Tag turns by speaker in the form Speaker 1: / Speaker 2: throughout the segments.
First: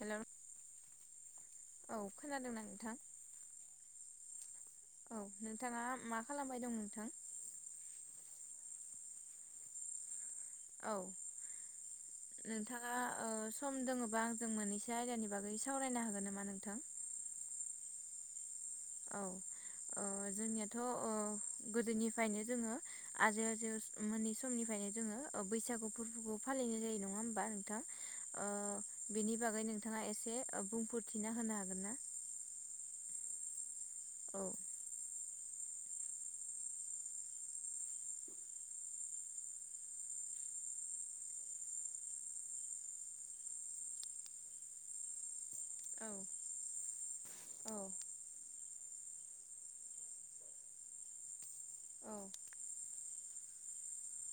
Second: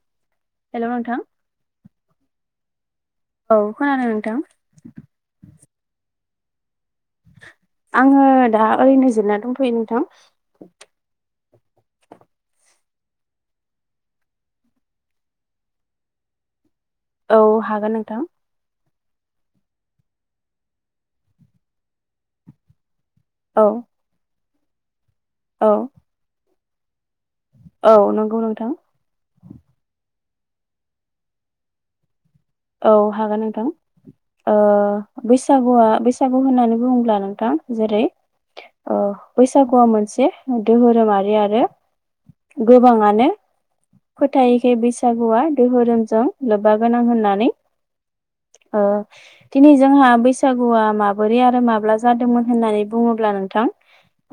Speaker 1: हेल'
Speaker 2: hello नोंथां
Speaker 1: खोनादोंना नोंथां
Speaker 2: औ खोनादों नोंथां।
Speaker 1: औ नोंथाङा मा खालामबाय दं नोंथां।
Speaker 2: आङो दा ओरैनो जिरायना ना दंथ'यो नोंथां।
Speaker 1: औ। नोंथाङा ओ सम दोंङोबा आंजों मोननैसो आयदानि बागै सावरायनो हागोन नामा नोंथां।
Speaker 2: औ हागोन नोंथां।
Speaker 1: औ जोंनियाथ' ओ गोदोनिफ्रायनो जोङो। आजै
Speaker 2: औ
Speaker 1: आजे मोननै समनिफ्रायनो जोङो
Speaker 2: औ
Speaker 1: बैसागु फोरबोखौ फालिनाय जायो नङा होमबा। बा नोंथां
Speaker 2: औ नंगौ नोंथां
Speaker 1: ओ बेनि बागै नोंथाङा एसे। बुंफोरथिना होनो हागोन ना।
Speaker 2: औ हागोन नोंथां
Speaker 1: औ
Speaker 2: ओ। बैसागुआ बैसागु होननानै बुङोब्ला नोंथां जेरै ओ बैसागुआ मोनसे दोहोरोमारि आरो। गोबाङानो फोथायखै बैसागुआ।
Speaker 1: औ
Speaker 2: धोरोमजों लोब्बा गोनां होननानै।
Speaker 1: [inaudible]
Speaker 2: ओ दिनै जोंहा बैसागुआ माबोरै आरो माब्ला जादोंमोन होननानै बुङोब्ला नोंथां।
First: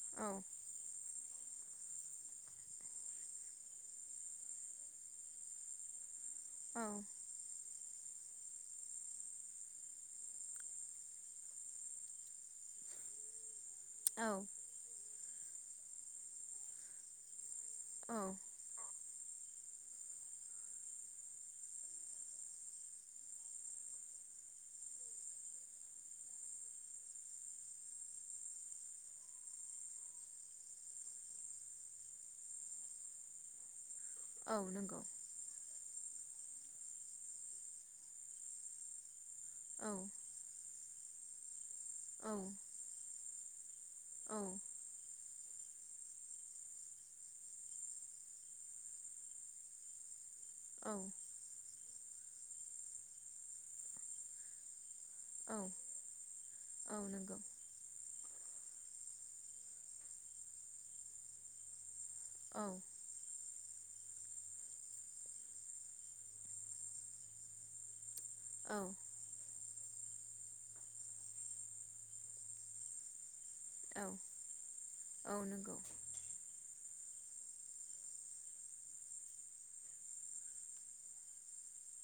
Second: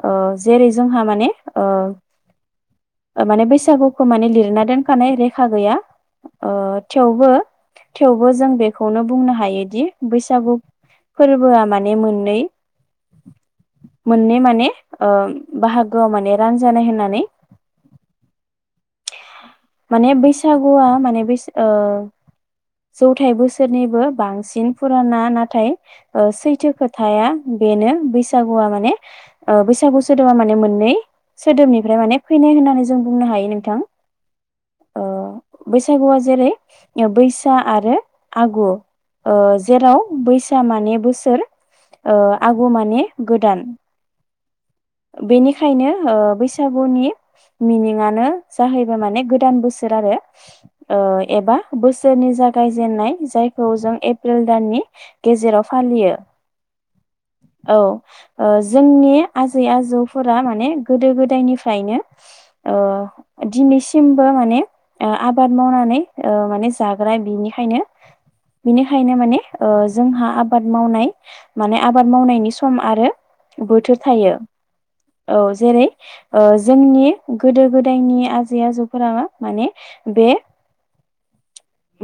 Speaker 2: ओ जेरै जोंहा माने ओ। माने बैसागुखौ माने लिरना दोनखानाय रेखा गैया। ओ थेवबो थेवबो जों बेखौनो बुंनो हायोदि बैसागु फोरबोआ माने मोननै।
Speaker 1: [inaudible] औ
Speaker 2: मोनै माने। ओ बाहागोआव माने रानजानाय होननानै।
Speaker 1: औ
Speaker 2: माने बैसागुआ माने बै ओ। जौथायाइ बोसोरनिबो बांसिन फुराना नाथाय सैथो खोथाया। बेनो बैसागुआ माने ओ बैसागु सोदोमा माने मोननै। सोदोबनिफ्राय माने फैनाय होननानै जों बुंनो हायो नोंथां।
Speaker 1: औ नंगौ।
Speaker 2: ओ बैसागुआ जेरै बैसा आरो आगु। ओ
Speaker 1: औ
Speaker 2: जेराव बैसा माने बोसोर ओ
Speaker 1: औ
Speaker 2: आगु माने गोदान।
Speaker 1: [inaudible]
Speaker 2: बेनिखायनो ओह बैसागुनि मिनिंनो जाहैबाय माने गो। गोदान बोसोर आरो
Speaker 1: औ
Speaker 2: ओह एबा। बोसोरनि जागायजेननाय जायखौ जों एप्रिल दाननि।
Speaker 1: औ
Speaker 2: गेजेराव फालियो
Speaker 1: नंगौ
Speaker 2: औ। ओह जोंनि आजै आजौफोरा माने गोदो गोदायनिफ्रायनो।
Speaker 1: औ
Speaker 2: ओ दिनैसिम। बो माने आबाद मावनानै माने जाग्रा बिनिखायनो।
Speaker 1: औ
Speaker 2: बिनिखायनो माने ओ जोंहा आबाद मावनाय माने आबाद मावनायनि सम आरो। बोथोर
Speaker 1: औ
Speaker 2: थायो औ जेरै ओ जोंनि गोदो गोदायनि आजै आजौ फोरा माने बे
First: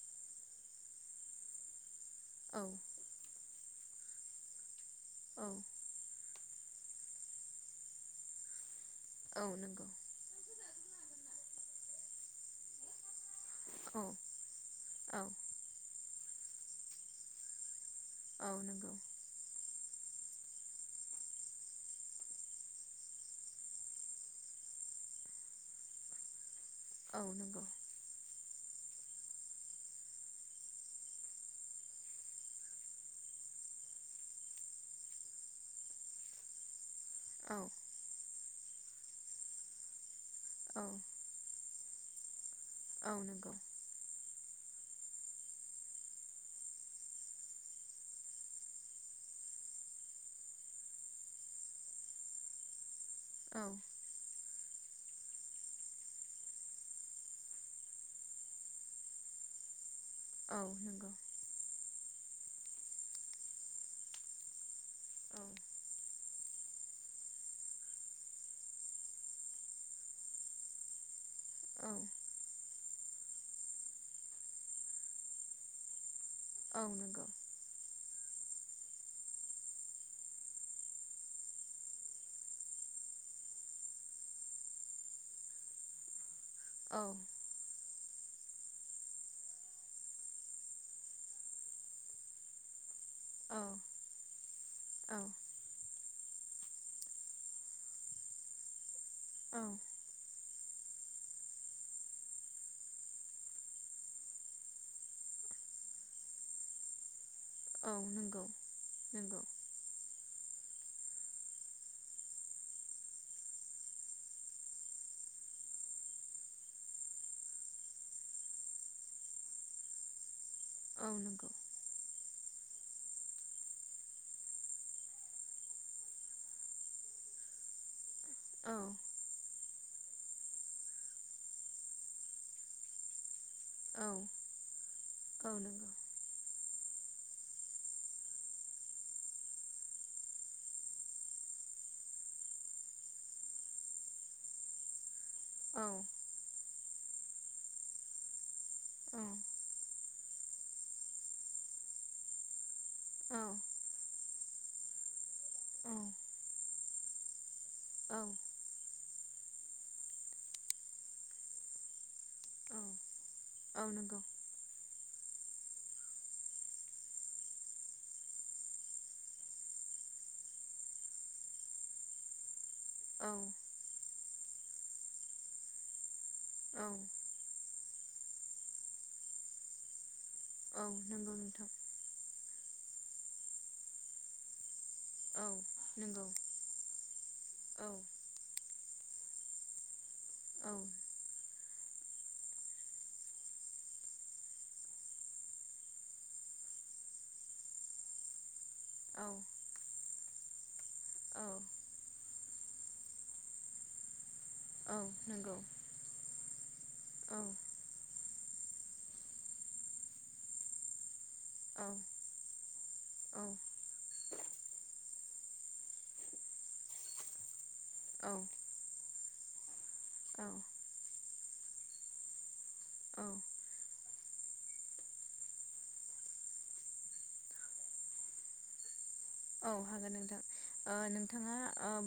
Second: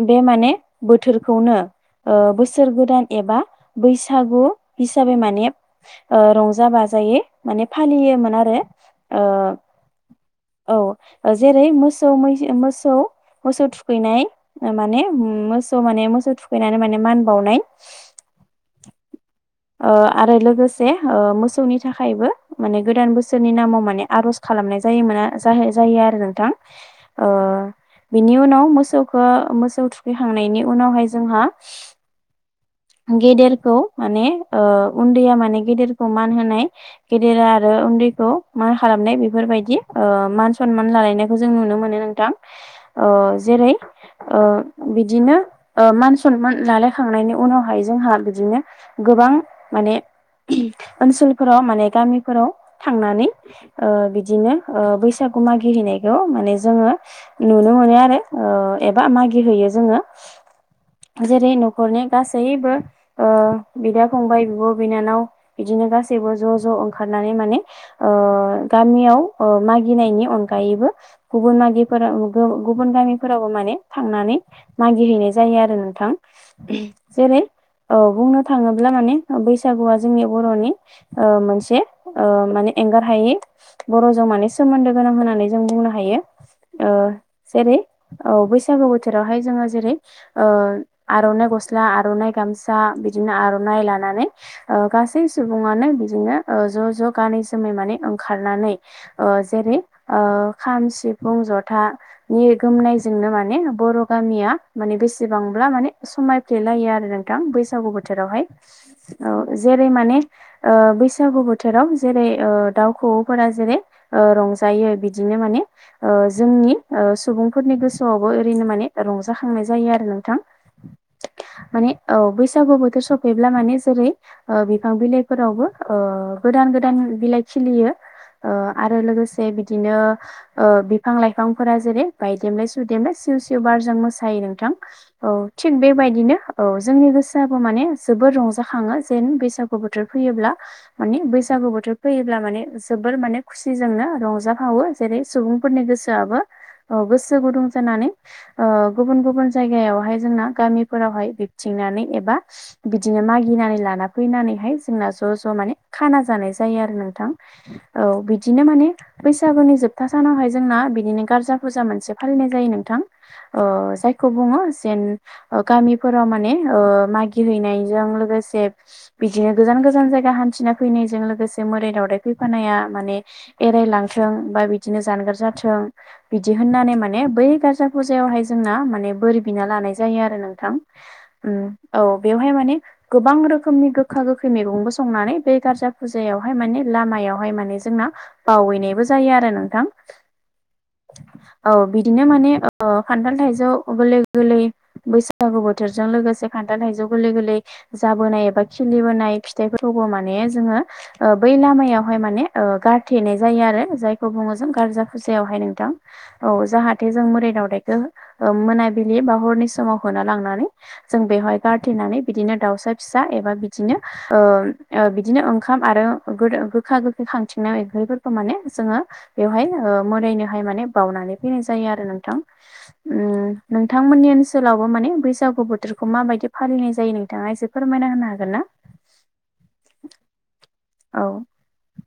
Speaker 2: बे माने बोथोरखौनो ओ
Speaker 1: औ
Speaker 2: बोसोर गोदान एबा बैसागु हिसाबै
Speaker 1: औ
Speaker 2: माने ओ रंजा बाजायै माने फालियोमोन आरो
Speaker 1: औ
Speaker 2: औ जेरै मोसौ मै मोसौ मोसौ
Speaker 1: औ
Speaker 2: थुखैनाय माने
Speaker 1: औ
Speaker 2: मोसौ माने मोसौ थुखैनानै माने मान बावनाय
Speaker 1: औ
Speaker 2: ओ आरो लोगोसे ओ मोसौनि थाखायबो माने गोदान बोसोरनि नामाव माने आरज खालाम खालामनाय जायो मोन जा जायो आरो नोंथां
Speaker 1: औ
Speaker 2: ओ
Speaker 1: नंगौ
Speaker 2: बिनि उनाव मोसौखौ मोसौ थुखैखांनायनि उनावहाय जोंहा गेदेरखौ माने ओ उन्दैया माने गेदेरखौ मान होनाय गेदेरा
Speaker 1: औ
Speaker 2: आरो उन्दैखौ मा खालामनाय बेफोरबायदि ओ मान सनमान लालायनायखौ जों नुनो मोनो नोंथां
Speaker 1: औ
Speaker 2: अह
Speaker 1: नंगौ
Speaker 2: जेरै ओ बिदिनो ओ मान सनमान लालायखांनायनि उनाव जोंहा बिदिनो गोबां माने ओनसोलफोराव माने गामिफोराव थांनानै
Speaker 1: औ नंगौ औ
Speaker 2: ओ बिदिनो ओ बैसागु बे मागि हैैनायखौ माने जोंङो नुनो मोनो ओ आरो एबा मागि हैैयो जोंङो
Speaker 1: औ
Speaker 2: हरनि गास गासैबो ओ बिदा फंबाय बिब' बिनानाव बिदिनो गासैबो ज' ज' ओंखारनानै माने ओ गामियाव ओ मागिनायनि अनगायैबो गुबुन
Speaker 1: औ
Speaker 2: मागिफोरा गुबुन गामिफोरावबो माने थांनानै मागिरहैनाय जायो आरो नोंथां
Speaker 1: औ
Speaker 2: ओ बुंनो थांङोब्ला माने बैसागुआ जोंनि बर'नि ओ मोनसे ओ माने एंगार हायै बरजों माने सोमोन्दो गोनां होननानै जों बुंनो हायो ओह जेरै औ बैसागु बोथोरावहाय जोंङो जेरै ओ आरनाइ गस स्ला आरनाइ गामसा बिदिनो आर'नाइ लानानै ओ गासै सुबुङानो बिदिनो ज' ज' गानै जोमै माने ओंखारनानै ओ जेरै ओ खाम सिफुं जथानि गोमनायजोंनो माने बर गामिया माने बेसेबां समायफ्ले लायो आरो नोंथां बैसागु बोथोरावहाय अ
Speaker 1: नंगौ
Speaker 2: जेरै माने ओ बैसागु बोथोराव जेरै ओ दाउ खौवौफोरा जेरै ओ रंजायो बिदिनो माने ओ जोंनि ओ सुबुंफोरनि गोसोआवबो ओरैनो मान रंजाखांनाय जायो आरो नोंथां
Speaker 1: [inaudible]
Speaker 2: माने औ बैसागु बोथोर सफैब्ला माने जेरै ओ बिफां बिलाइफोरावबो ओ गोदान गोदान बिलाइ खिलियो ओ
Speaker 1: औ नंगौ औ
Speaker 2: आरो लोगोसे बि बिदिनो ओ बिफां लाइफांफोरा जेरै बायदेमलाय सुदेमलाय सिर
Speaker 1: औ
Speaker 2: बारजों मोसायो नोंथां औ थिग बेबायदिनो औ जोंनि गोसोआबो माने जोबोर रंजाखांङो जेन बैसागु बोथोर फैयोब्ला मानि बैसागु बोथोर फैयोब्ला माने जोबोर माने खुसिजोंनो रंजाहावो जेरै सुबुंफोरनि गोसो आबो औ गोसो गुदुं जानानै गुबुन
Speaker 1: औ
Speaker 2: गुबुन जायगायावहाय जोंना गामिफोरावहाय बिबथिंनानै एबा बिदिनो
Speaker 1: औ औ
Speaker 2: मागिनानै लाना फैनानैहाय जोंना ज ज माने
Speaker 1: औ
Speaker 2: खाना जानाय जायो आरो नोंथां औ
Speaker 1: नंगौ
Speaker 2: बिदिनो माने बैसागुनि जोबथा सानावहाय जोंना बिदिनो गारजा फुजा मोनसे फालिनाय
Speaker 1: औ
Speaker 2: जायो नोंथां
Speaker 1: औ
Speaker 2: जायखौ बुङो जेन गामिफोराव माने मागि हैैनायजों लोगोसे बिदिनो गोजान गोजान जायगा जायगा हान्थिना फैनायजों लोगोसे मोदाय दावदाय फैफानाया माने एरायलांथों बा बिदिनो जानगार जाथों बिदि होननानै माने बै गार्जा फुजायावहाय जोंना माने बोर बिना लानाय जायो आरो नों नोंथां औ बेवहाय माने गोबां रोखोमनि गोखा गोखै मैगंबो संनानै
Speaker 1: औ
Speaker 2: बे गारजा
Speaker 1: नंगौ
Speaker 2: फुजायावहाय माने लामायावहाय माने जोंना बावहैनाय बो जायो आरो नोंथां
Speaker 1: औ
Speaker 2: औ बिदिनो माने खान्थाल थाइजौ गोरलै गोरलै बैसागु बोथोरजों लोगोसे खान्थाल थाइजौ गोरलै गोरलै जाबोनाय एबा
Speaker 1: औ
Speaker 2: खिलिबोनाय फिथाइफोर खौबो माने जोङो
Speaker 1: औ
Speaker 2: बै लामायावहाय माने गारथेनाय जायो आरो जायखौ बुङो जों
Speaker 1: औ
Speaker 2: गारजा
Speaker 1: नंगौ
Speaker 2: फुजायावहाय नोंथां औ जाहाथे जों
Speaker 1: औ
Speaker 2: मोदाय दावदायखौ मोनाबिलि बा हरनि समाव होना लांनानै जों बेवहाय
Speaker 1: औ
Speaker 2: गारथेनानै बिदिनो दाउसा फिसा एबा बिदिनो बिदिनो ओंखाम आरो गोखा गोखै खांथिंनाय ओंख्रिफोरखौ माने
Speaker 1: औ
Speaker 2: जोङो बेवहाय
Speaker 1: औ
Speaker 2: मोदायनोहाय माने बावनानै फैनाय जायो आरो नोंथां
Speaker 1: औ
Speaker 2: नोंथांमोननि ओनसोल ओनसोलावबो माने बैसागु बोथोरखौ माबायदि फालिनाय जायो नोंथाङा एसे फोरमायना होनो हागोन ना
Speaker 1: औ हागोन नोंथां
Speaker 2: औ
Speaker 1: नोंथाङा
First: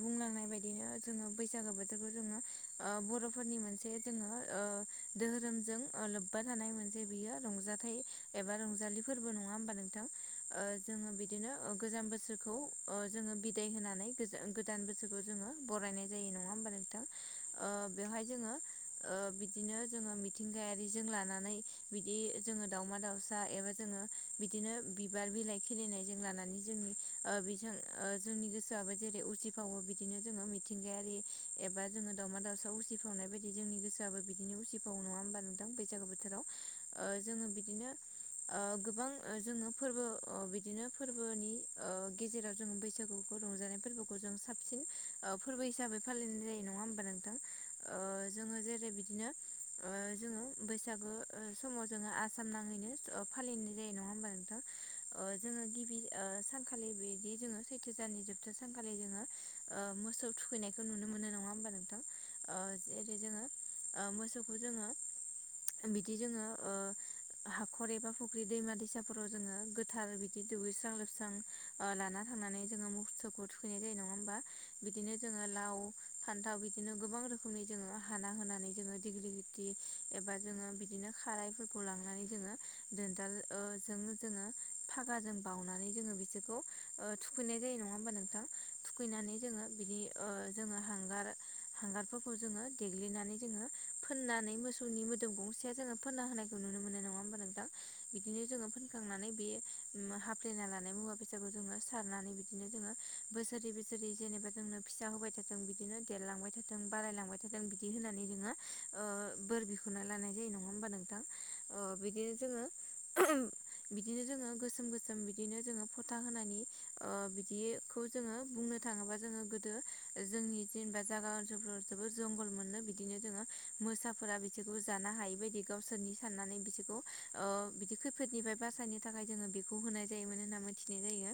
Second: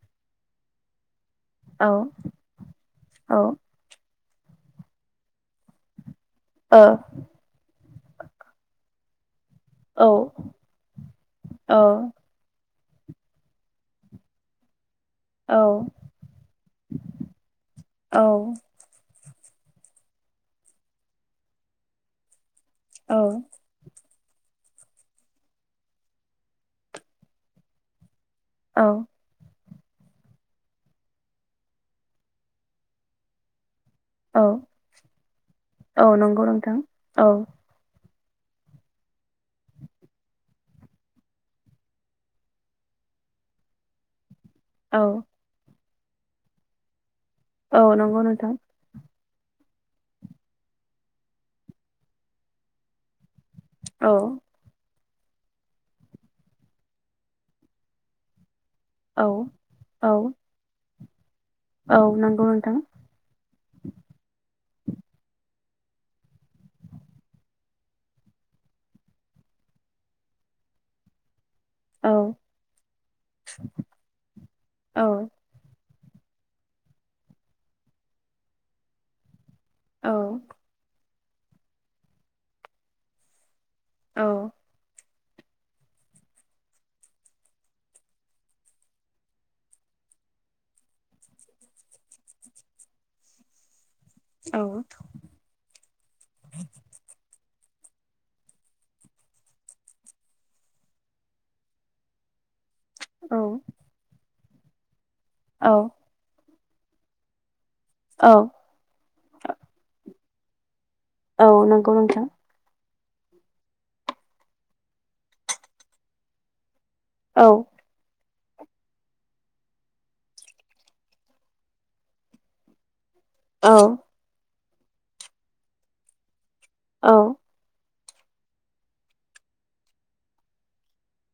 Speaker 1: बुंलांनाय बायदिनो जोङो बैसागो
Speaker 2: औ
Speaker 1: बोथोरखौ जोङो
Speaker 2: औ
Speaker 1: बर'फोरनि मोनसे जोङो दोहोरोमजों लोब्बा थानाय
Speaker 2: औ
Speaker 1: मोनसे बियो रंजाथाइ एबा रंजालि फोरबो नङा हमबा नोंथां
Speaker 2: औ
Speaker 1: जोङो बिदिनो
Speaker 2: औ
Speaker 1: गोजाम बोसोर जोङो बिदाय होनानै गोदान बोसोरखौ जोङो
Speaker 2: औ
Speaker 1: बरायनाय जायो नङा हमबा नोंथां बेवहाय जोङो बिदिनो जोङो मिथिंगायारिजों लानानै बिदि जोङो दावमा
Speaker 2: औ
Speaker 1: दावसा एबा जोङो बिदिनो बिबार बिलाइ खिलिनायजों लानानै जोंनि बिजों जोंनि गोसोआबो जेरै उसि फावो बिदिनो जोङो मिथिंगायारि एबा जोङो दावमा दाउसा उसिफावनाय बायदि जोंनि गोसो जाबो
Speaker 2: औ
Speaker 1: बिदिनो उसिफावो नङा होमबा नोंथां
Speaker 2: औ
Speaker 1: बैसागो
Speaker 2: नंगौ
Speaker 1: बोथोराव
Speaker 2: नोंथां औ
Speaker 1: जोङो बिदिनो गोबां जोङो फोरबो बिदिनो फोरबोनि गेजेराव जों बैसागुखौ रंजानाय फोरबोखौ जों साबसिन
Speaker 2: औ
Speaker 1: फोरबो हिसाबै फालिनाय जायो नङा होमबा नोंथां
Speaker 2: औ नंगौ नोंथां
Speaker 1: जोङो जेरै बिदिनो जोङो बैसागो समाव जोङो आसाम नाङैनो फालिनाय जायो नङा
Speaker 2: औ
Speaker 1: हमबा नोंथां जोङो गिबि सान सानखालि बिदि जोङो सैथो दाननि जोबथा सानखालि जोङो
Speaker 2: औ औ
Speaker 1: मोसौ थुखैनाय हमबा नोंथां
Speaker 2: औ नंगौ नोंथां
Speaker 1: जेरै जोङो मोसौखौ जोङो बिदि जोङो ओ हाखर एबा फुख्रि दैमा दैसाफोराव जोङो गोथार बिदि दुगैस्रां लोबस्रां
Speaker 2: औ
Speaker 1: लाना थांनानै जोङो मुस्थुखौ थुखैनाय जायो नङा होमबा
Speaker 2: औ
Speaker 1: बिदिनो जोङो लाव फान्थाव बिदिनो गोबां रोखोमनि जोङो हाना होनानै जोङो डिगलि बि
Speaker 2: औ
Speaker 1: एबा जोङो बिदिनो खारायफोरखौ लांनानै जोङो दोनदाल जों जोङो
Speaker 2: औ
Speaker 1: फागाजों बावनानै जोङो बिसोर गौ थुखैनाय जायो नङा होमबा नोंथां थुखैनानै जोङो बिदि ओ जोङो हांगार हांगारफोरखौ जोङो देग्लिनानै जोङो फोननानै मोसौनि मोदोम गंसेया जोङो फोनना होनायखौ नुनो मोनो नङा होमबा नों बिदिनो जोङो फोनखांनानै बे हाफ्लेना लानाय मुवा बेसाखौ जोङो सारनानै बि बिदिनो जोङो बोसोरि बोसोरि जेनेबा जोंनो फिसा होबाय थाथों
Speaker 2: औ
Speaker 1: बिदिनो देरलांबाय थाथों बारायलांबाय थाथों जों बिदि होनानै
Speaker 2: औ
Speaker 1: जोङो बोर बिख'ना लानाय जायो नङा होमबा नों
Speaker 2: औ नंगौ नोंथां
Speaker 1: बिदिनो जोङो गोसोम गोसोम बिदिनो जोङो फोथा होनानै ओ
Speaker 2: औ
Speaker 1: बिदि खौ जोङो बुंनो थाङोबा जोङो गोदो जोंनि जेनेबा जागा ओनसोलफोराव जोबोर जंगल मोननो बि बिदिनो जोङो
Speaker 2: औ
Speaker 1: मोसाफोरा बिसोरखौ जानो हायै बायदि गावसोरनि साननानै बि बेखौ
Speaker 2: औ
Speaker 1: ओ बिदि खैफोदनिफ्राय बासायनो थाखाय जोङो बेखौ होनाय जायोमोन होनना मिथिनाय जायो।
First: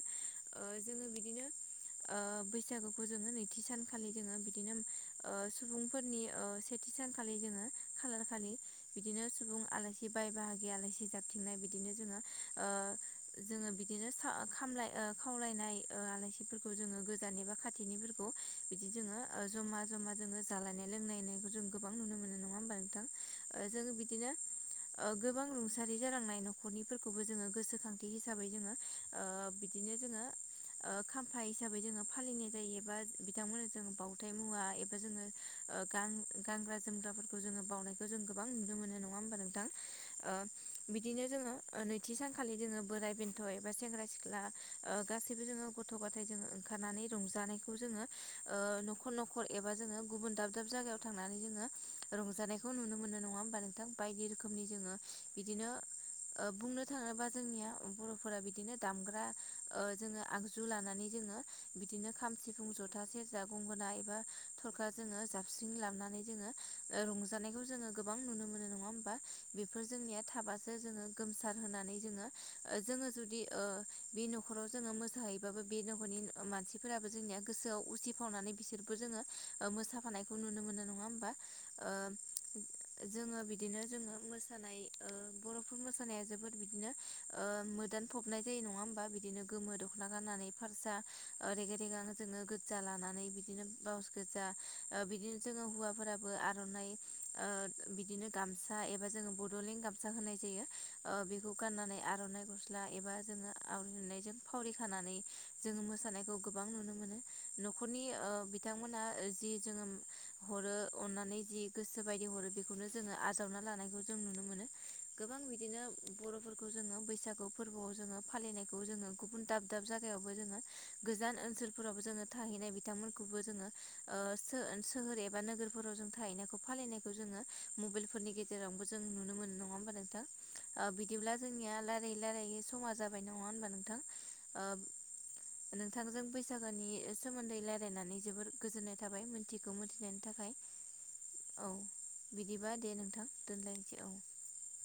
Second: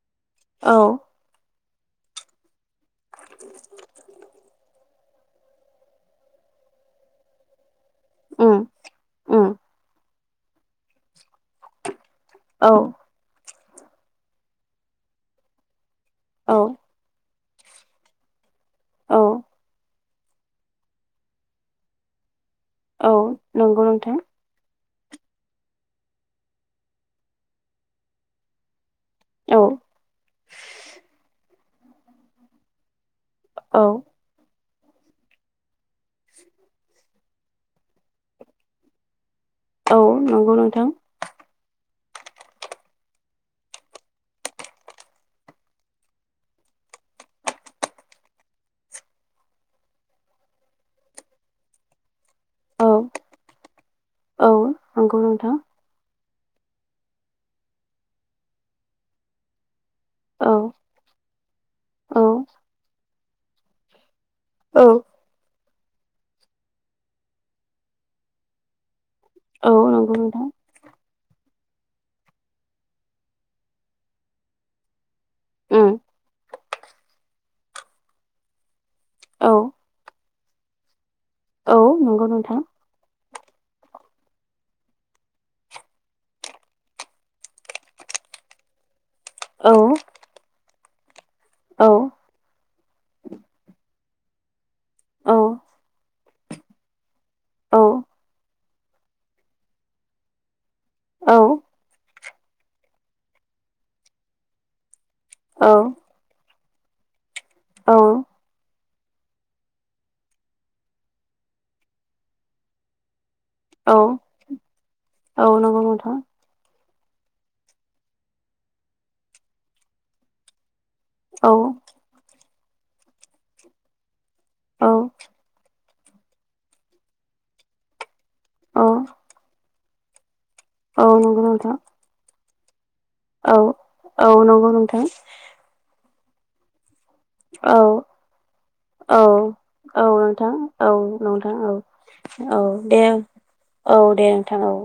Speaker 1: ओ
Speaker 2: औ
Speaker 1: जोङो बिदिनो ओ बैसागुखौ जोङो नैथि सानखालि जोङो बिदिनो ओ सुबुंफोरनि ऐ सेथि सानखालि जोङो खालार खालि
Speaker 2: उम
Speaker 1: बिदिनो
Speaker 2: उम
Speaker 1: सुबुं आलासि बाय बाहागि आलासि जाबथिंनाय बिदिनो जोङो ओ
Speaker 2: औ
Speaker 1: जोङो बिदिनो खा खामलाय ओ खावलायनाय ओ
Speaker 2: औ।
Speaker 1: दानिबा खाथिनि फोरखौ बिदि जोङो
Speaker 2: औ
Speaker 1: ओ जमा-जमा जोङो जालायनाय लोंलानायखो जों गोबां नुनो मोनो नङा होम
Speaker 2: औ नंगौ नोंथां।
Speaker 1: ओ गोबां रुंसारि जालांनाय न'खरनिफोरखौबो जोङो गोसोखांथि हिसाबै जोङो ओ
Speaker 2: औ
Speaker 1: बिदिनो जोङो ओ खाम्फा हिसाबै जोङो फालिनाय जायो एबा बिथांमोननो
Speaker 2: औ
Speaker 1: जों बाउथाइ मुवा ए जोङो ओ गान गानग्रा जोमग्राफोरखौ जोङो बावनायखो जों गोबां नुनो मोनो नङा होनबा नों थां
Speaker 2: औ
Speaker 1: ओ
Speaker 2: नंगौ नोंथां
Speaker 1: बिदिनो जोङो नै सानखालि जोङो बोराय बेन्थ' एबा सेंग्रा सिख्ला गासैबो जोङो गथ' गथाय जोङो ओंखारनानै रंजानायखौ जोङो ओ न'खर न'खर एबा जोङो गुबुन दाब-दाब जायगायाव थांनानै जोङो रंजानायखौ
Speaker 2: औ
Speaker 1: नुनो मोनो नङा होमबा नोंथां बायदि
Speaker 2: औ
Speaker 1: रोखोमनि जोङो
Speaker 2: नंगौ नोंथां
Speaker 1: बिदिनो ओ बुंनो थाङोबा जोंनिया बर'फोरा बिदिनो दामग्रा ओ जोङो
Speaker 2: औ
Speaker 1: आगजु लानानै जोङो बिदिनो
Speaker 2: औ
Speaker 1: खाम सिफुं जथा सेरजा गंगोना एबा थरखा
Speaker 2: औ
Speaker 1: जोङो जाबस्रिं लाबनानै जोङो रंजानायखौ जोङो गोबां नुनो मोनो नङा होम बा
Speaker 2: औ
Speaker 1: बेफोर
Speaker 2: नंगौ
Speaker 1: जोंनिया
Speaker 2: नोंथां
Speaker 1: थाबासो जोङो गोमसार होनानै जोङो ओ जोङो जुदि ओ बि न'खराव जोङो मोसाहैबाबो बे
Speaker 2: उम
Speaker 1: न'खरनि मानसिफोराबो जोंनिया गोसोआव उसिफावनानै बिसोरबो जोङो
Speaker 2: औ
Speaker 1: मोसाफानायखौ नुनो मोनो नङा होमबा।
Speaker 2: औ नंगौ
Speaker 1: ओ
Speaker 2: नोंथां।
Speaker 1: जोङो बिदिनो जोङो मोसानाय ओ बर'फोर मोसानाया जोबोद बिदिनो ओ मोदान फबनाय जायो नङा होमबा बिदिनो
Speaker 2: औ
Speaker 1: गोमो दख'ना गाननानै फारसा रेगे
Speaker 2: औ
Speaker 1: रेगां जोङो गोजा लाना नै बिदिनो ब्लाउस गोजा ओ
Speaker 2: औ
Speaker 1: बिदिनो जोङो हौवाफोराबो आर'नाइ ओ बिदिनो गामसा एबा जोङो बड'लेण्ड गामसा होनाय जायो ओ
Speaker 2: औ
Speaker 1: बेखौ गाननानै आर'नाइ ग'स दा एबा जोङो [unintelligible] जों फावरि खानानै
Speaker 2: औ औ
Speaker 1: जोङो मोसानायखौ गोबां नुनो मोनो।
Speaker 2: औ
Speaker 1: न'खरनि ओ बिथांमोनहा ओ जि जोङो हरो अननानै जि गोसो बायदि हरो बेखौनो जोङो। आजावना लानायखौ जों नुनो मोनो गोबां
Speaker 2: औ नंगौ
Speaker 1: बिदिनो
Speaker 2: नोंथां
Speaker 1: बर'फोरखौ जोङो बैसागु फोरबोआव जोङो फालिनायखौ जोङो गुबुन दाब-दाब जायगायावबो जोङो गोजान
Speaker 2: औ
Speaker 1: ओनसोलफोरावबो जोङो थाहैनाय बिथांमोनखौबो जोङो ओ सो
Speaker 2: औ
Speaker 1: सोहोर एबा नोगोर फोराव जों थाहैनायखौ फालिनायखौ जोङो मबाइलफोरनि गेजेरावनोबो
Speaker 2: औ
Speaker 1: जों नुनो मोनो नङा होमबा नोंथां। ओ
Speaker 2: औ
Speaker 1: बिदिब्ला
Speaker 2: नंगौ नोंथां
Speaker 1: जोंनिया लारायै-लारायै समा जा
Speaker 2: औ औ नंगौ नोंथां।
Speaker 1: नोंथोंजों बैसागोनि सोमोन्दै
Speaker 2: औ
Speaker 1: रायलायनानै जोबोर गोजोननाय थाबाय
Speaker 2: औ
Speaker 1: मिथियैखौ
Speaker 2: औ
Speaker 1: मिनथिनायनि थाखाय
Speaker 2: नोंथां औ नोंथां
Speaker 1: औ
Speaker 2: औ
Speaker 1: बिदिबा
Speaker 2: दे
Speaker 1: नोंथां
Speaker 2: औ
Speaker 1: दोनलायनोसै
Speaker 2: दे नोंथां औ।